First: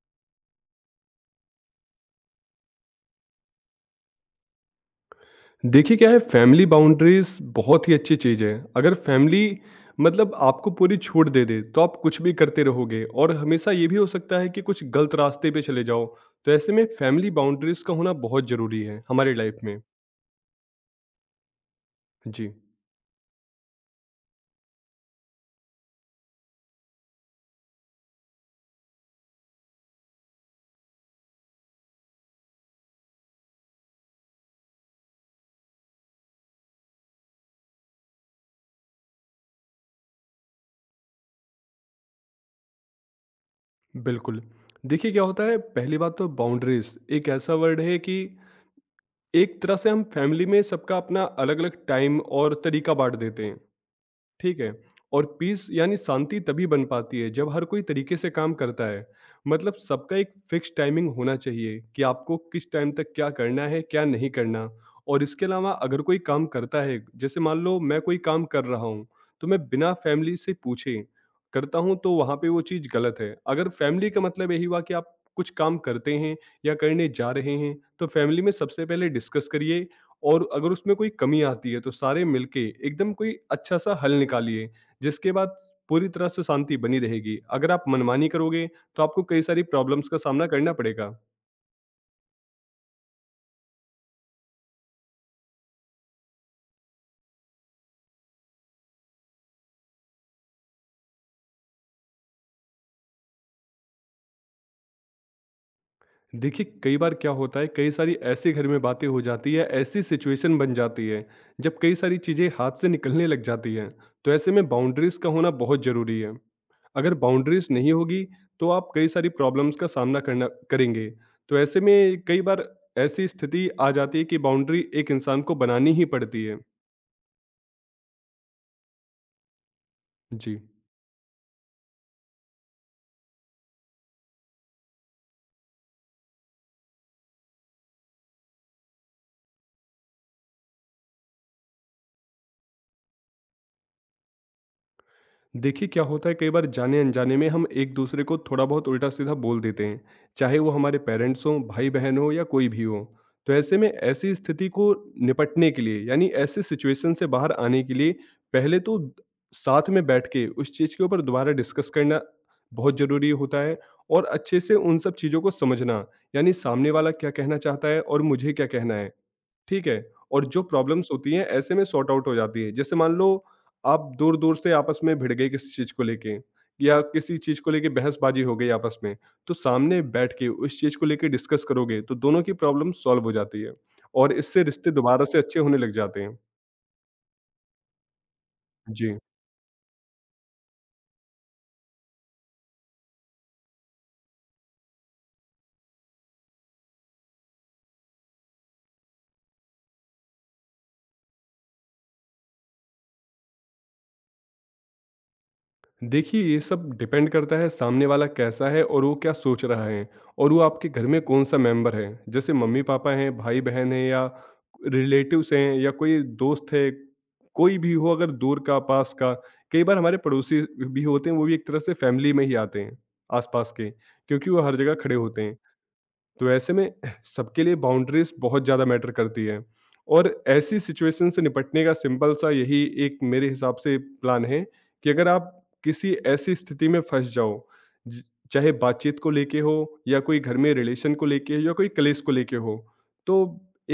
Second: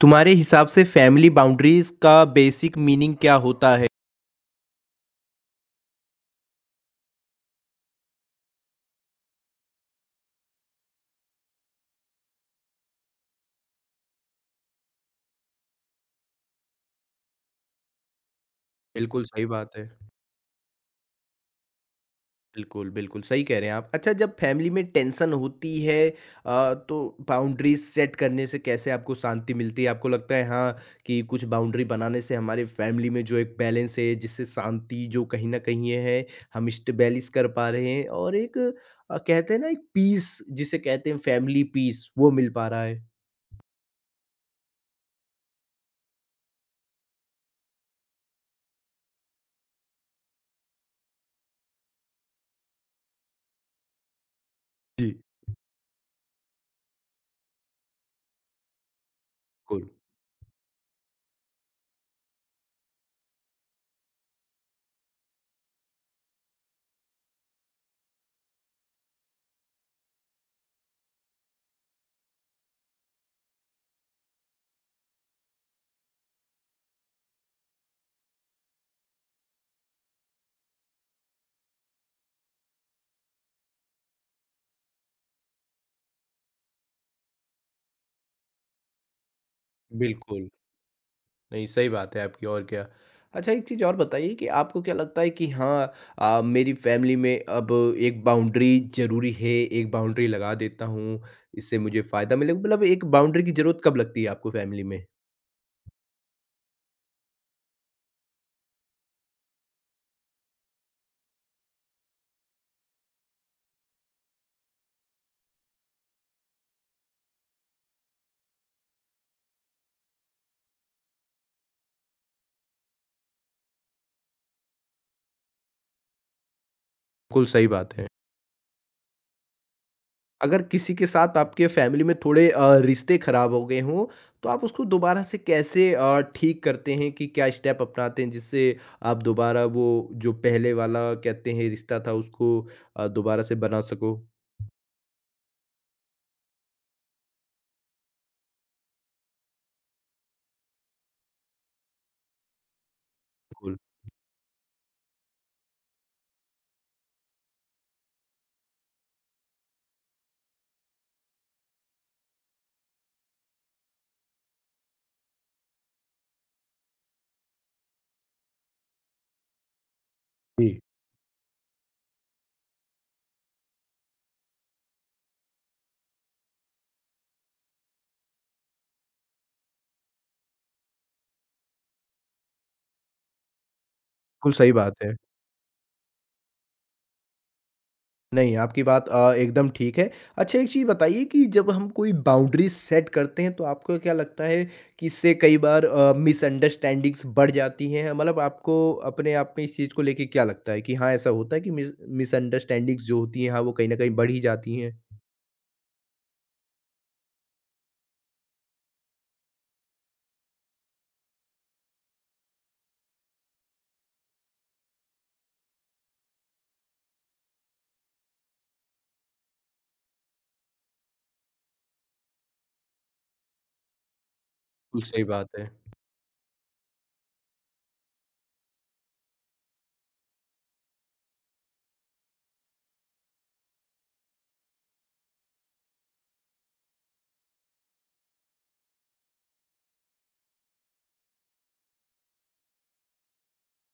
तुम्हारे हिसाब से फैमिली बाउंड्रीज़ का बेसिक मीनिंग क्या होता है? देखिए, क्या है फैमिली बाउंड्रीज बहुत ही अच्छी चीज़ है। अगर फैमिली मतलब आपको पूरी छूट दे दे, तो आप कुछ भी करते रहोगे, और हमेशा ये भी हो सकता है कि कुछ गलत रास्ते पे चले जाओ। तो ऐसे में फैमिली बाउंड्रीज का होना बहुत ज़रूरी है बिल्कुल, हमारी सही लाइफ बात में। है। जी, बिल्कुल, बिल्कुल, सही कह रहे हैं आप। अच्छा, जब फैमिली में टेंशन होती है तो बाउंड्रीज़ सेट करने से कैसे आपको शांति मिलती है? आपको लगता है हाँ, कि कुछ बाउंड्री बनाने से हमारे फैमिली में जो एक बैलेंस है जिससे शांति जो कहीं न कहीं ये है, हम स्टेबलिश कर पा रहे हैं और एक कहते हैं ना एक पीस जिसे कहते हैं फैमिली पीस वो मिल पा रहा है। बिल्कुल। देखिए, क्या होता है, पहली बात तो बाउंड्रीज एक ऐसा वर्ड है कि एक तरह से हम फैमिली में सबका अपना अलग-अलग टाइम और तरीका बाँट देते हैं। ठीक है। जी, और पीस यानी शांति तभी बन पाती है जब हर कोई तरीके से काम करता है। मतलब बिल्कुल, सबका एक फिक्स टाइमिंग होना चाहिए कि आपको किस टाइम तक क्या करना है, क्या नहीं करना। और इसके अलावा अगर कोई काम करता है, जैसे मान लो मैं कोई काम कर रहा हूँ तो मैं बिना फैमिली से पूछे करता हूँ, तो वहाँ पे वो चीज़ गलत है। अगर फैमिली का मतलब यही हुआ कि आप कुछ काम करते हैं या करने जा रहे हैं, तो फैमिली में सबसे पहले डिस्कस करिए। और अगर उसमें कोई कमी आती है, तो सारे मिलके एकदम कोई अच्छा-सा हल निकालिए, जिसके बाद पूरी तरह से शांति बनी रहेगी। अगर आप मनमानी करोगे, तो आपको कई सारी प्रॉब्लम्स का सामना बिल्कुल। करना पड़ेगा। नहीं, सही बात है आपकी और क्या। अच्छा, एक चीज़ और बताइए कि आपको क्या लगता है कि हाँ, मेरी फ़ैमिली में अब एक बाउंड्री ज़रूरी है, एक बाउंड्री लगा देता हूँ, इससे मुझे फ़ायदा मिलेगा, मतलब एक बाउंड्री की ज़रूरत कब लगती है आपको फ़ैमिली में? देखिए, कई बार क्या होता है, कई सारी ऐसे घर में बातें हो जाती है, ऐसी सिचुएशन बन जाती है, जब कई सारी चीज़ें हाथ से निकलने लग जाती हैं, तो ऐसे में बाउंड्रीज़ का होना बहुत ज़रूरी है। अगर बाउंड्रीज़ नहीं होगी, तो आप कई सारी प्रॉब्लम्स का सामना करना करेंगे। तो ऐसे में कई बार ऐसी स्थिति आ जाती है कि बाउंड्री एक इंसान को बनानी ही पड़ती है। बिल्कुल सही बात है। जी। अगर किसी के साथ आपके फ़ैमिली में थोड़े रिश्ते ख़राब हो गए हों, तो आप उसको दोबारा से कैसे ठीक करते हैं कि क्या स्टेप अपनाते हैं, जिससे आप दोबारा वो जो पहले वाला कहते हैं रिश्ता था उसको दोबारा से बना सको? देखिए, क्या होता है, कई बार जाने अनजाने में हम एक दूसरे को थोड़ा बहुत उल्टा सीधा बोल देते हैं, चाहे वो हमारे पेरेंट्स हों, भाई बहन हो, या कोई भी हो। तो बिल्कुल। ऐसे में ऐसी स्थिति को निपटने के लिए, यानी ऐसे सिचुएशन से बाहर आने के लिए, पहले तो साथ में बैठ के उस चीज़ के ऊपर दोबारा डिस्कस करना बहुत ज़रूरी होता है। और अच्छे से उन सब चीज़ों को समझना, यानी सामने वाला क्या कहना चाहता है और मुझे क्या कहना है, ठीक है? और जो जी। प्रॉब्लम्स होती हैं, ऐसे में सॉर्ट आउट हो जाती है। जैसे मान लो, आप दूर-दूर से आपस में भिड़ गए किसी चीज़ को लेके, या किसी चीज़ को लेके बहसबाजी हो गई आपस में, तो सामने बैठ के उस चीज़ को लेके डिस्कस करोगे तो दोनों की प्रॉब्लम सॉल्व हो जाती है, और बिल्कुल इससे सही रिश्ते बात है। दोबारा से अच्छे होने लग जाते हैं। नहीं, आपकी बात जी। एकदम ठीक है। अच्छा, एक चीज़ बताइए कि जब हम कोई बाउंड्रीज़ सेट करते हैं तो आपको क्या लगता है कि इससे कई बार मिसअंडरस्टैंडिंग्स बढ़ जाती हैं? मतलब आपको अपने आप में इस चीज़ को लेके क्या लगता है कि हाँ, ऐसा होता है कि मिसअंडरस्टैंडिंग्स जो होती हैं हाँ, वो कहीं न कहीं बढ़ ही जाती हैं? देखिए, ये सब डिपेंड करता है सामने वाला कैसा है और वो क्या सोच रहा है, और वो आपके घर में कौन-सा मेंबर है। जैसे मम्मी-पापा हैं, भाई-बहन हैं, या रिलेटिव्स हैं, या कोई दोस्त है, कोई भी हो, अगर दूर का, पास का। कई बार हमारे पड़ोसी भी होते हैं, वो भी एक तरह से फैमिली में ही आते हैं, आस-पास के, क्योंकि वो हर जगह बिल्कुल खड़े सही होते बात हैं। है। तो ऐसे में सबके लिए बाउंड्रीज बहुत ज़्यादा मैटर करती है, और ऐसी सिचुएशन से निपटने का सिंपल सा यही एक मेरे हिसाब से प्लान है कि अगर आप किसी ऐसी स्थिति में फंस जाओ, ज- चाहे बातचीत को लेके हो, या कोई घर में रिलेशन को लेके हो, या कोई कलेश को लेके हो, तो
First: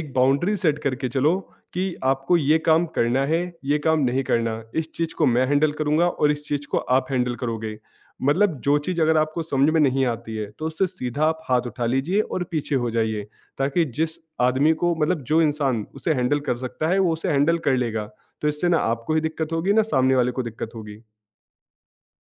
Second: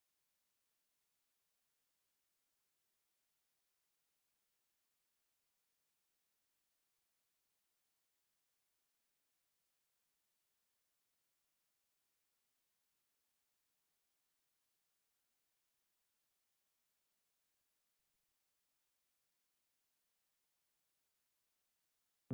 एक बाउंड्री सेट करके चलो कि आपको ये काम करना है, ये काम नहीं करना, इस चीज़ को मैं हैंडल करूंगा और इस चीज़ को आप हैंडल करोगे। मतलब जो चीज़ अगर आपको समझ में नहीं आती है, तो उससे सीधा आप हाथ उठा लीजिए और पीछे हो जाइए, ताकि जिस आदमी को, मतलब जो इंसान उसे हैंडल कर सकता है, वो उसे हैंडल कर लेगा। तो इससे ना आपको ही दिक्कत होगी, ना सामने वाले को दिक्कत होगी।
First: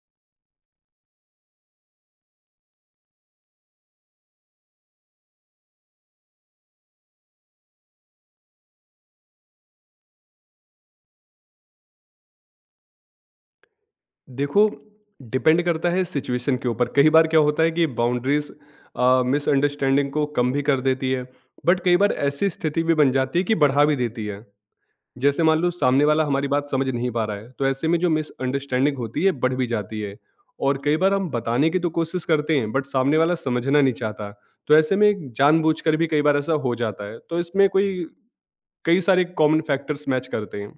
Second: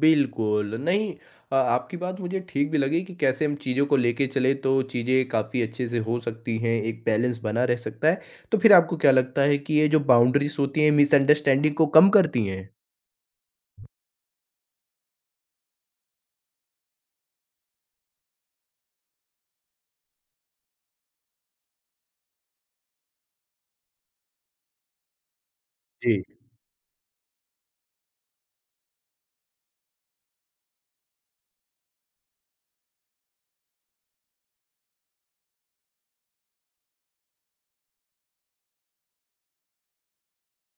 बिल्कुल, नहीं, आपकी बात मुझे ठीक भी लगी कि कैसे हम चीज़ों को लेके चले तो चीज़ें काफ़ी अच्छे से हो सकती हैं, एक बैलेंस बना रह सकता है। तो फिर आपको क्या लगता है कि ये जो बाउंड्रीज़ होती हैं, मिसअंडरस्टैंडिंग को कम करती हैं? देखो, डिपेंड करता है सिचुएशन के ऊपर। कई बार क्या होता है कि बाउंड्रीज मिसअंडरस्टैंडिंग को कम भी कर देती है, बट कई बार ऐसी स्थिति भी बन जाती है कि बढ़ा भी देती है। जैसे मान लो, सामने जी, वाला हमारी बात समझ नहीं पा रहा है, तो ऐसे में जो मिसअंडरस्टैंडिंग होती है बढ़ भी जाती है। और कई बार हम बताने की तो कोशिश करते हैं, बट सामने वाला समझना नहीं चाहता, तो ऐसे में जानबूझकर भी कई बार ऐसा हो जाता है, तो इसमें कोई कई सारे कॉमन फैक्टर्स मैच करते हैं।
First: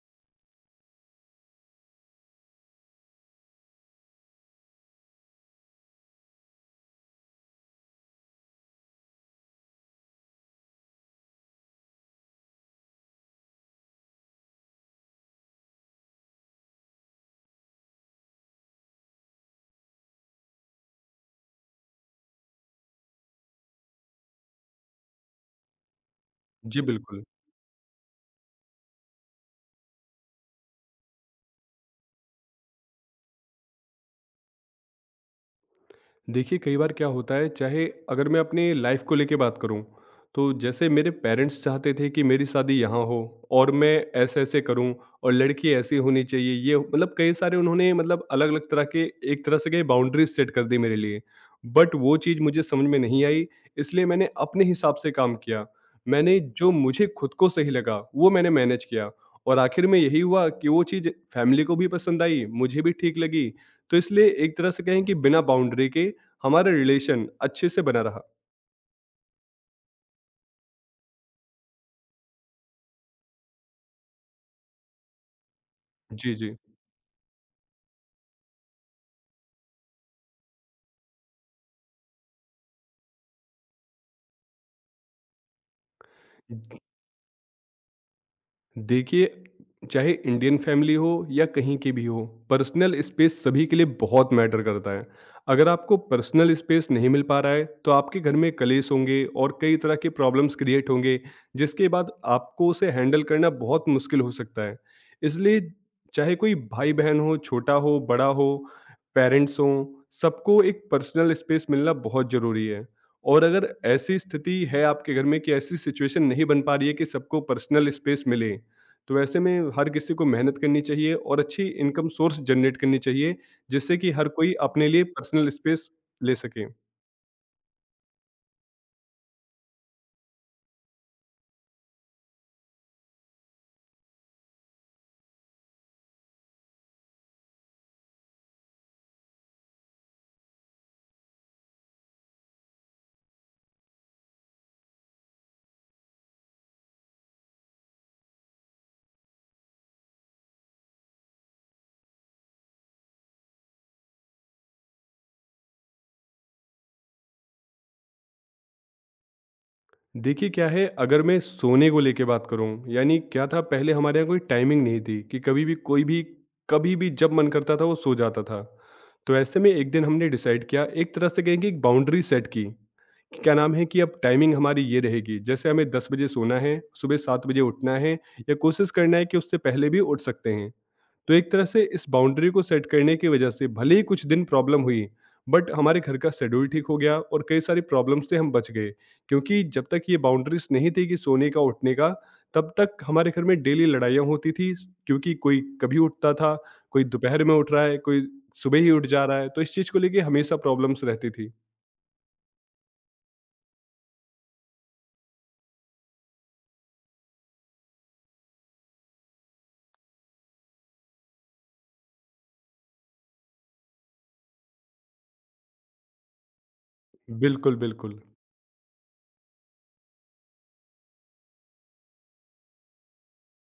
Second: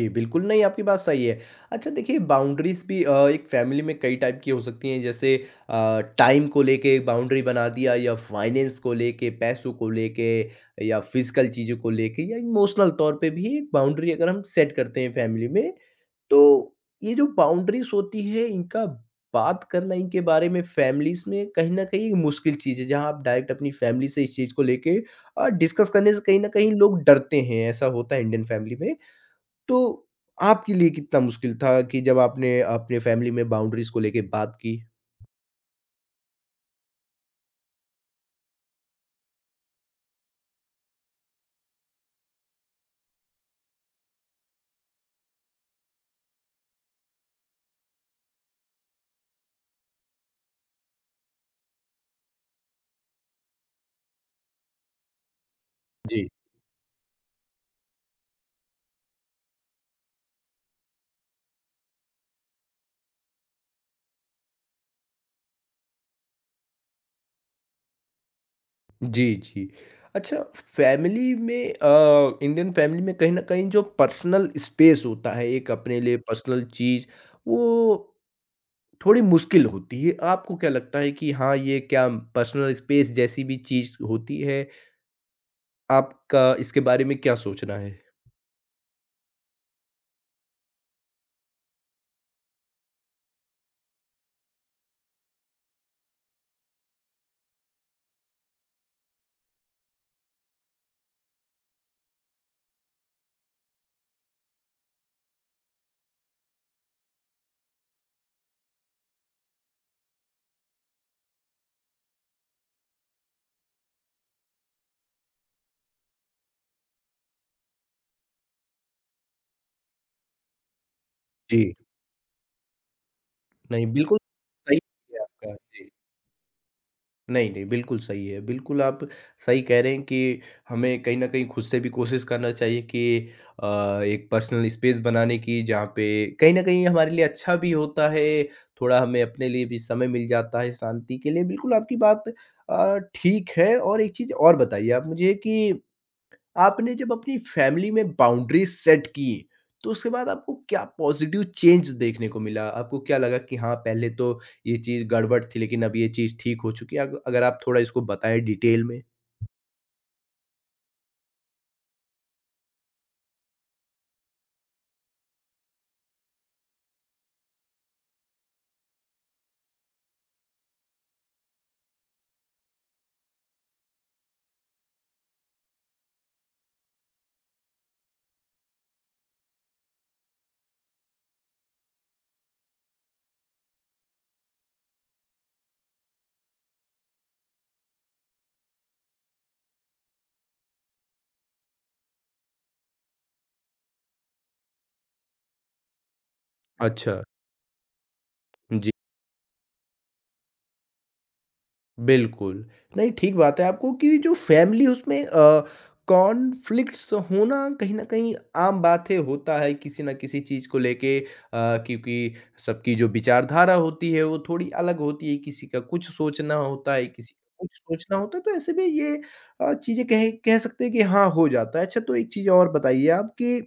जी, बिल्कुल, नहीं, आपकी बात सही है। अच्छा, देखिए बाउंड्रीज़ भी एक फ़ैमिली में कई टाइप की हो सकती हैं, जैसे टाइम को लेके एक बाउंड्री बना दिया या फाइनेंस को लेके, पैसों को लेके या फिज़िकल चीज़ों को लेके या इमोशनल तौर पे भी एक बाउंड्री अगर हम सेट करते हैं फैमिली में, तो ये जो बाउंड्रीज़ होती है इनका बात करना इनके बारे में फैमिलीज़ में कहीं न कहीं एक मुश्किल चीज़ है, जहाँ आप डायरेक्ट अपनी फैमिली से इस चीज़ को लेके डिस्कस करने से कहीं न कहीं जी, लोग बिल्कुल। डरते हैं, ऐसा होता है इंडियन फैमिली में। तो आपके लिए कितना मुश्किल था कि जब आपने अपने फैमिली में बाउंड्रीज़ को लेके बात की? देखिए, कई बार क्या होता है, चाहे अगर मैं अपनी लाइफ़ को लेके बात करूँ, तो जैसे मेरे पेरेंट्स चाहते थे कि मेरी शादी यहाँ हो और मैं ऐसे-ऐसे करूँ और लड़की ऐसी होनी चाहिए, ये मतलब कई सारे उन्होंने, मतलब अलग-अलग तरह के एक तरह से कहीं बाउंड्रीज़ सेट कर दी मेरे लिए। बट वो चीज़ मुझे समझ में नहीं आई, इसलिए मैंने अपने हिसाब से काम किया। जी। मैंने जो मुझे खुद को सही लगा, वो मैंने मैनेज किया, और आखिर में यही हुआ कि वो चीज़ फैमिली को भी पसंद आई, मुझे भी ठीक लगी। तो इसलिए एक तरह से कहें कि बिना बाउंड्री के हमारा रिलेशन अच्छे से बना रहा। जी, जी। अच्छा, फैमिली में इंडियन फैमिली में कहीं न कहीं जो पर्सनल स्पेस होता है, एक अपने लिए जी, जी। पर्सनल चीज़, वो थोड़ी मुश्किल होती है। आपको क्या लगता है कि हाँ, ये क्या पर्सनल स्पेस जैसी भी चीज़ होती है? आपका इसके बारे में क्या सोचना है? देखिए, चाहे इंडियन फैमिली हो या कहीं की भी हो, पर्सनल स्पेस सभी के लिए बहुत मैटर करता है। अगर आपको पर्सनल स्पेस नहीं मिल पा रहा है, तो आपके घर में कलेश होंगे और कई तरह के प्रॉब्लम्स क्रिएट होंगे, जिसके बाद आपको उसे हैंडल करना बहुत मुश्किल हो सकता है। इसलिए चाहे कोई भाई-बहन हो, छोटा हो, बड़ा हो, पेरेंट्स हों, सबको एक पर्सनल स्पेस मिलना बहुत ज़रूरी है। और अगर ऐसी स्थिति है आपके घर में कि ऐसी सिचुएशन नहीं बन पा रही है कि सबको पर्सनल स्पेस मिले, तो ऐसे में हर किसी को मेहनत करनी चाहिए और अच्छी जी, इनकम सोर्स जनरेट करनी चाहिए, नहीं जिससे कि बिल्कुल हर कोई सही अपने लिए है पर्सनल आपका जी। स्पेस ले सके। नहीं, नहीं बिल्कुल सही है। बिल्कुल आप सही कह रहे हैं कि हमें कहीं न कहीं खुद से भी कोशिश करना चाहिए कि अ, एक पर्सनल स्पेस बनाने की, जहाँ पे कहीं न कहीं हमारे लिए अच्छा भी होता है, थोड़ा हमें अपने लिए भी समय मिल जाता है शांति के लिए। बिल्कुल आपकी बात ठीक है। और एक चीज़ और बताइए आप मुझे कि आपने जब अपनी फैमिली में बाउंड्रीज सेट की, तो उसके बाद आपको क्या पॉजिटिव चेंज देखने को मिला? आपको क्या लगा कि हाँ, पहले तो ये चीज़ गड़बड़ थी लेकिन अब ये चीज़ ठीक हो चुकी है? अग अगर आप थोड़ा इसको बताएँ डिटेल में। देखिए, क्या है, अगर मैं सोने को लेके बात करूँ, यानी क्या था पहले हमारे यहाँ कोई टाइमिंग नहीं थी कि कभी भी कोई भी, कभी भी जब मन करता था वो सो जाता था। तो ऐसे में एक दिन हमने डिसाइड किया, एक तरह से कहेंगे एक बाउंड्री सेट की, कि क्या नाम है कि अब टाइमिंग हमारी ये रहेगी, जैसे हमें 10 बजे सोना है, सुबह 7 बजे उठना है, या कोशिश करना है कि उससे पहले भी उठ सकते हैं। तो एक तरह से इस बाउंड्री को सेट करने की वजह से भले ही कुछ दिन प्रॉब्लम हुई, बट हमारे घर का शेड्यूल ठीक हो गया और कई सारी प्रॉब्लम से हम बच गए, क्योंकि जब तक ये बाउंड्रीज नहीं थी कि सोने का उठने का, तब तक हमारे घर में डेली लड़ाइयाँ होती थी, क्योंकि कोई कभी उठता था, कोई अच्छा। दोपहर में उठ रहा है, कोई सुबह ही उठ जा रहा है, तो इस चीज़ को लेके हमेशा प्रॉब्लम्स रहती थी। बिल्कुल। नहीं, ठीक बात है आपको कि जो फ़ैमिली उसमें कॉन्फ्लिक्ट्स होना कहीं न कहीं आम बात है, होता है किसी न किसी चीज़ को लेके, क्योंकि सबकी जो विचारधारा होती है, वो थोड़ी अलग होती है, किसी का कुछ सोचना होता है, किसी का कुछ बिल्कुल, सोचना बिल्कुल। होता है, तो ऐसे में ये चीज़ें कह कह सकते हैं कि हाँ, हो जाता है। अच्छा, तो एक चीज़ और बताइए आप कि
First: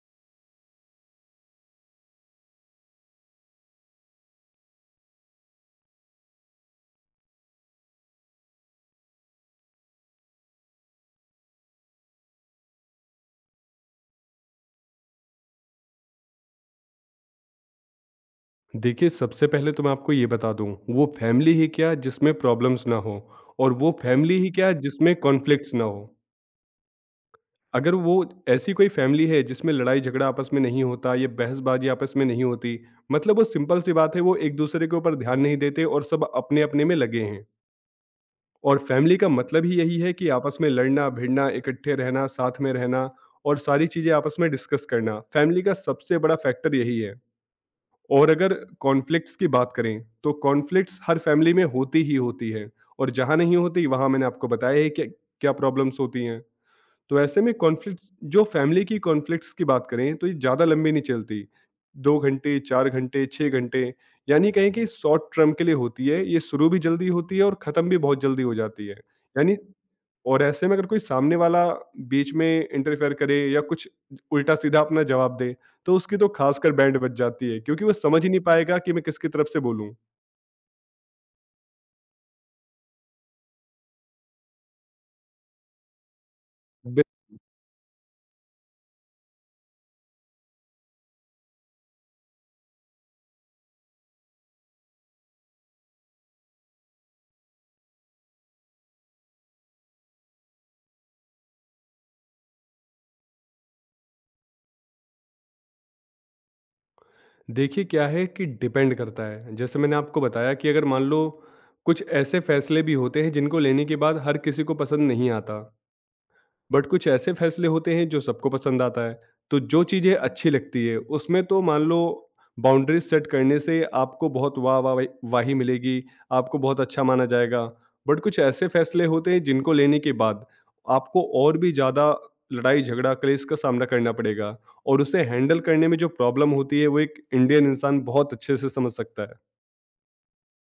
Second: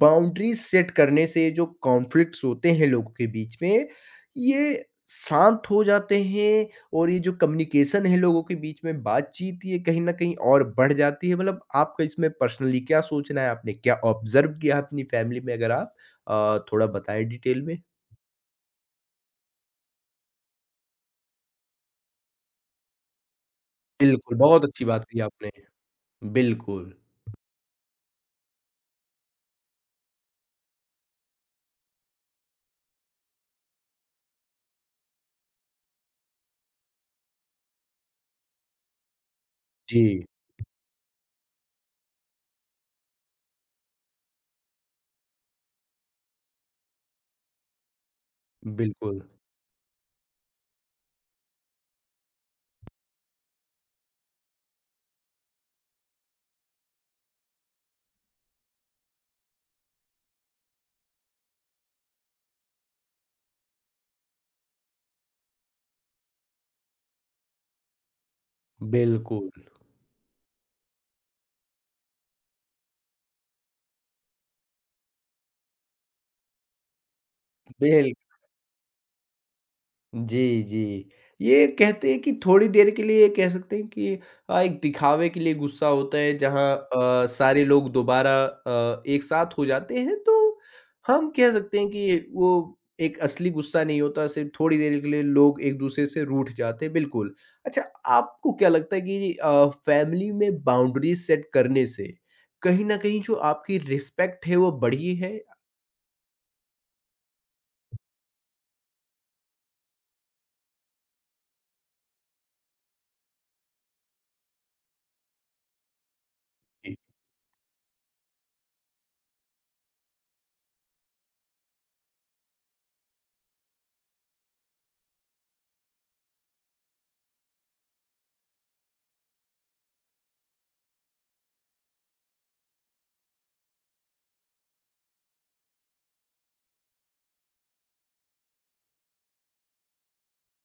बाउंड्रीज सेट करने से जो कॉन्फ्लिक्ट्स होते हैं लोगों के बीच में, ये शांत हो जाते हैं और ये जो कम्युनिकेशन है लोगों के बीच में बातचीत ये कहीं न कहीं और बढ़ जाती है। मतलब आपका इसमें पर्सनली क्या सोचना है? आपने क्या ऑब्ज़र्व किया है अपनी फैमिली में? अगर आप थोड़ा बताएँ डिटेल में। देखिए, सबसे पहले तो मैं आपको ये बता दूं, वो फैमिली ही क्या जिसमें प्रॉब्लम्स ना हो, और वो बिल्कुल, फैमिली ही बहुत क्या अच्छी बात जिसमें कही आपने। कॉन्फ्लिक्ट्स ना हो। बिल्कुल। अगर वो ऐसी कोई फैमिली है जिसमें लड़ाई झगड़ा आपस में नहीं होता, ये बहसबाजी आपस में नहीं होती, मतलब वो सिंपल सी बात है, वो एक दूसरे के ऊपर ध्यान नहीं देते और सब अपने अपने में लगे हैं। और फैमिली का मतलब ही यही है जी, कि आपस में लड़ना भिड़ना, इकट्ठे रहना, साथ में रहना, और सारी चीज़ें आपस में डिस्कस करना, फैमिली का सबसे बड़ा फैक्टर यही है। और अगर बिल्कुल, कॉन्फ्लिक्ट्स की बात करें, तो कॉन्फ्लिक्ट्स हर फैमिली में होती ही होती है, और जहाँ नहीं होती वहाँ मैंने आपको बताया है कि क्या प्रॉब्लम्स होती हैं। तो ऐसे में कॉन्फ्लिक्ट, जो फैमिली की कॉन्फ्लिक्ट्स की बात करें, तो ये ज़्यादा लंबी नहीं चलती। 2 घंटे, 4 घंटे, 6 घंटे, यानी कहें कि शॉर्ट टर्म के लिए होती है। ये शुरू भी जल्दी होती है, और ख़त्म भी बहुत जल्दी हो जाती है। बिल्कुल, यानी, और ऐसे में अगर कोई सामने वाला बीच में इंटरफेयर करे, या कुछ उल्टा-सीधा अपना जवाब दे, तो उसकी तो ख़ासकर बैंड बज जाती है, क्योंकि वो बिल समझ ही नहीं पाएगा कि मैं किसकी तरफ से बोलूँ। जी, जी। ये कहते हैं कि थोड़ी देर के लिए कह सकते हैं कि एक दिखावे के लिए गुस्सा होता है, जहाँ सारे लोग दोबारा एक साथ हो जाते हैं, तो हम कह सकते हैं कि वो एक असली गुस्सा नहीं होता, सिर्फ़ थोड़ी देर के लिए लोग एक-दूसरे से रूठ जाते हैं, बिल्कुल। अच्छा, आपको क्या लगता है कि फ़ैमिली में बाउंड्रीज़ सेट करने से कहीं न कहीं जो आपकी रिस्पेक्ट है वो बढ़ी है? देखिए, क्या है कि डिपेंड करता है, जैसे मैंने आपको बताया कि अगर मान लो कुछ ऐसे फैसले भी होते हैं जिनको लेने के बाद हर किसी को पसंद नहीं आता, बट कुछ ऐसे फैसले होते हैं जो सबको पसंद आता है, तो जो चीज़ें अच्छी लगती है उसमें तो मान लो बाउंड्रीज सेट करने से आपको बहुत वाह वाह वाही वाही मिलेगी, आपको बहुत अच्छा माना जाएगा। बट कुछ ऐसे फैसले होते हैं जिनको लेने के बाद आपको और भी ज़्यादा लड़ाई झगड़ा क्लेश का सामना करना पड़ेगा, और उसे हैंडल करने में जो प्रॉब्लम होती है वो एक इंडियन इंसान बहुत अच्छे से समझ सकता है।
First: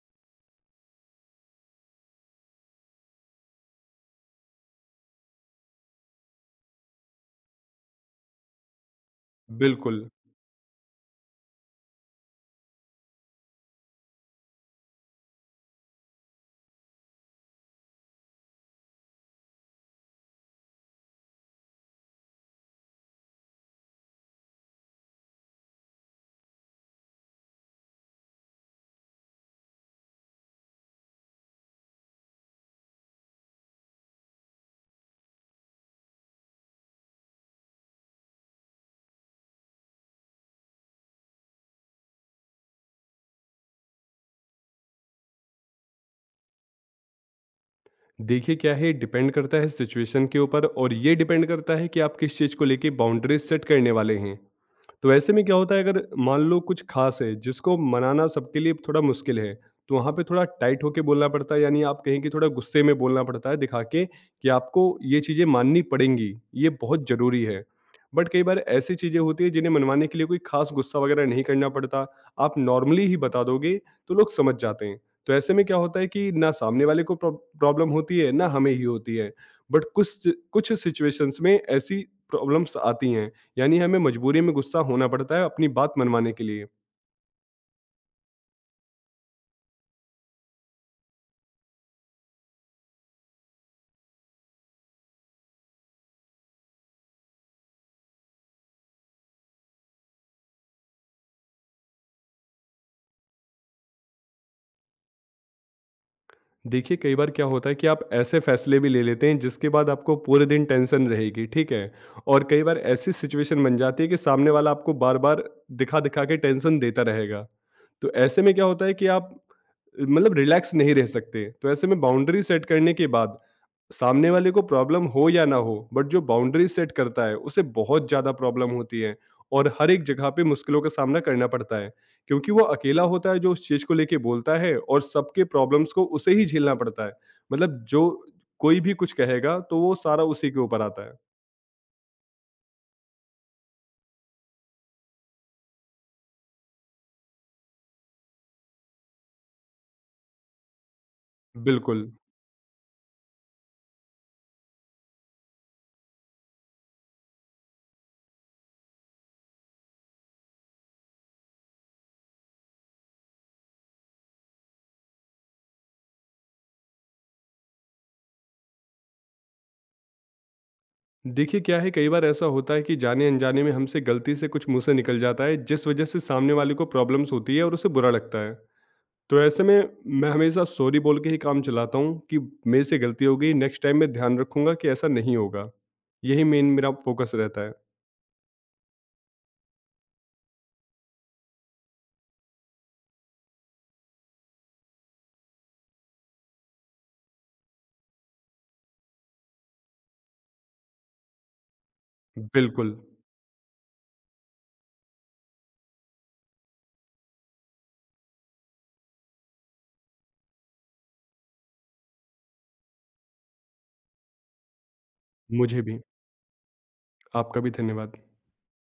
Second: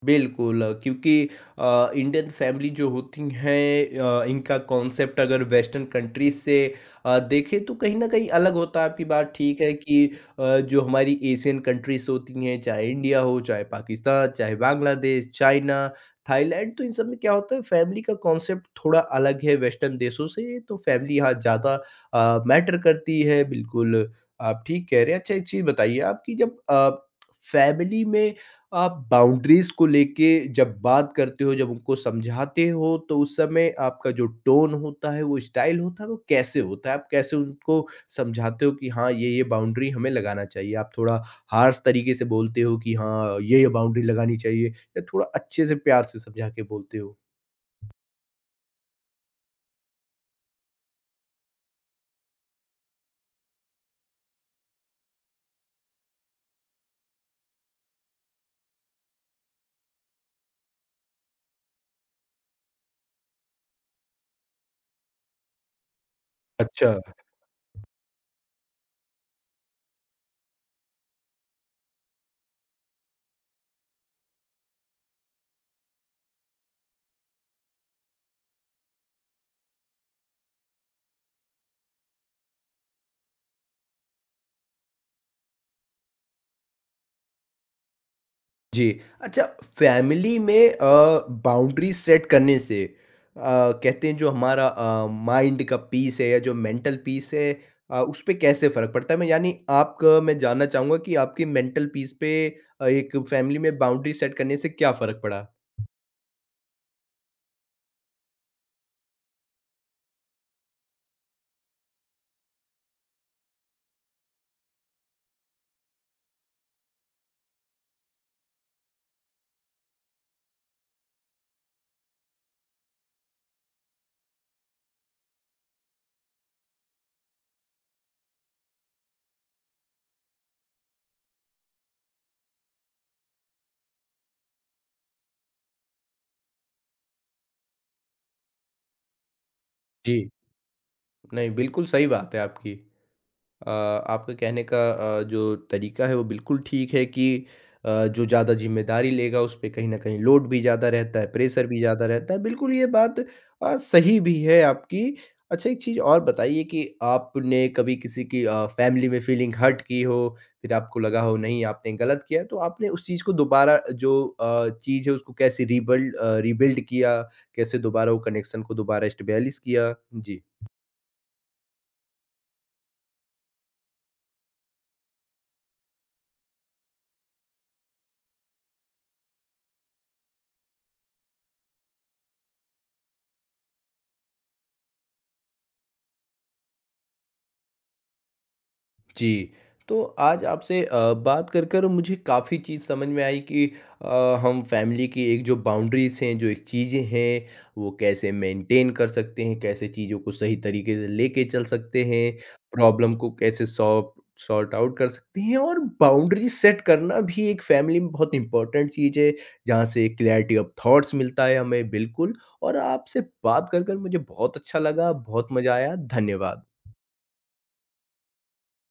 बिल्कुल, क्योंकि इंडियन फैमिली जो होती हैं इनका कॉन्सेप्ट अगर वेस्टर्न कंट्रीज़ से देखें, तो कहीं न कहीं अलग होता है, आपकी बात ठीक है बिल्कुल। कि जो हमारी एशियन कंट्रीज़ होती हैं, चाहे इंडिया हो, चाहे पाकिस्तान, चाहे बांग्लादेश, चाइना, थाईलैंड, तो इन सब में क्या होता है, फैमिली का कॉन्सेप्ट थोड़ा अलग है वेस्टर्न देशों से, तो फैमिली यहाँ ज़्यादा मैटर करती है, बिल्कुल आप ठीक कह रहे हैं। अच्छा, एक चीज़ बताइए आप कि जब फैमिली में आप बाउंड्रीज़ को लेके जब बात करते हो, जब उनको समझाते हो, तो उस समय आपका जो टोन होता है, वो स्टाइल होता है, वो कैसे होता है? आप कैसे उनको समझाते हो कि हाँ, ये-ये बाउंड्री हमें लगाना चाहिए? आप थोड़ा हार्श तरीके से बोलते हो कि हाँ, ये-ये बाउंड्री लगानी चाहिए या थोड़ा अच्छे से प्यार से समझा के बोलते हो? देखिए, क्या है, डिपेंड करता है सिचुएशन के ऊपर, और ये डिपेंड करता है कि आप किस चीज़ को लेके बाउंड्रीज सेट करने वाले हैं। तो ऐसे में क्या होता है, अगर मान लो कुछ खास है जिसको मनाना सबके लिए थोड़ा मुश्किल है, तो वहाँ पे थोड़ा टाइट होके बोलना पड़ता है, यानी आप कहें कि थोड़ा गुस्से में बोलना पड़ता है, दिखा के कि आपको ये चीज़ें माननी पड़ेंगी। ये अच्छा। बहुत ज़रूरी है। बट कई बार ऐसी चीज़ें होती है जिन्हें मनवाने के लिए कोई खास गुस्सा वगैरह नहीं करना पड़ता, आप नॉर्मली ही बता दोगे तो लोग समझ जाते हैं। तो ऐसे में क्या होता है कि ना सामने वाले को प्रॉब्लम होती है, ना हमें ही होती है। बट कुछ कुछ सिचुएशंस में ऐसी प्रॉब्लम्स आती हैं, यानी हमें मजबूरी में गुस्सा होना पड़ता है अपनी बात मनवाने के लिए। जी, अच्छा, फैमिली में बाउंड्री सेट करने से कहते हैं जो हमारा माइंड का पीस है या जो मेंटल पीस है, उस पे कैसे फ़र्क पड़ता है? मैं यानी आपका मैं जानना चाहूँगा कि आपकी मेंटल पीस पे एक फैमिली में बाउंड्री सेट करने से क्या फ़र्क पड़ा? देखिए, कई बार क्या होता है कि आप ऐसे फैसले भी ले लेते हैं जिसके बाद आपको पूरे दिन टेंशन रहेगी, ठीक है? और कई बार ऐसी सिचुएशन बन जाती है कि सामने वाला आपको बार-बार दिखा-दिखा के टेंशन देता रहेगा। तो ऐसे में क्या होता है कि आप मतलब रिलैक्स नहीं रह सकते। तो ऐसे में बाउंड्री सेट करने के बाद, सामने वाले को प्रॉब्लम हो या ना हो, बट जो बाउंड्रीज सेट करता है उसे बहुत ज़्यादा प्रॉब्लम होती है, और हर एक जगह पे मुश्किलों का सामना करना पड़ता है, क्योंकि वो अकेला होता है जो उस चीज़ को लेके बोलता है, और सबके प्रॉब्लम्स को उसे ही झेलना पड़ता है। मतलब जो कोई भी कुछ कहेगा, तो वो सारा जी, उसी के ऊपर आता है। नहीं बिल्कुल सही बात है आपकी। आपके कहने का जो तरीका है वो बिल्कुल ठीक है कि जो ज़्यादा ज़िम्मेदारी लेगा उस पे कहीं न कहीं लोड भी ज़्यादा रहता है, प्रेशर भी ज़्यादा बिल्कुल। रहता है। बिल्कुल ये बात सही भी है आपकी। अच्छा, एक चीज़ और बताइए कि आपने कभी किसी की फैमिली में फ़ीलिंग हर्ट की हो, फिर आपको लगा हो नहीं आपने गलत किया है, तो आपने उस चीज़ को दोबारा जो चीज़ है उसको कैसे रिबिल्ड किया? कैसे दोबारा वो कनेक्शन को दोबारा इस्टैब्लिश किया? जी। देखिए, क्या है, कई बार ऐसा होता है कि जाने अनजाने में हमसे गलती से कुछ मुंह से निकल जाता है, जिस वजह से सामने वाले को प्रॉब्लम्स होती है और उसे बुरा लगता है। तो ऐसे में मैं हमेशा सॉरी बोल के ही काम चलाता हूँ कि मेरे से गलती हो गई, नेक्स्ट टाइम मैं ध्यान रखूंगा कि ऐसा नहीं होगा। यही मेन मेरा फोकस रहता है। जी, तो आज आपसे बात कर कर मुझे काफ़ी चीज़ समझ में आई कि हम फैमिली की एक जो बाउंड्रीज़ हैं, जो एक चीज़ें हैं, वो कैसे मेंटेन कर सकते हैं, कैसे चीज़ों को सही तरीके से लेके चल सकते हैं, बिल्कुल, प्रॉब्लम को कैसे सॉर्ट सॉर्ट आउट कर सकते हैं और बाउंड्री सेट करना भी एक फैमिली में बहुत इंपॉर्टेंट चीज़ है, जहाँ से क्लैरिटी ऑफ थॉट्स मिलता है हमें, बिल्कुल। और आपसे बात कर कर मुझे बहुत अच्छा लगा, बहुत मज़ा मुझे आया, भी। धन्यवाद। आपका भी धन्यवाद।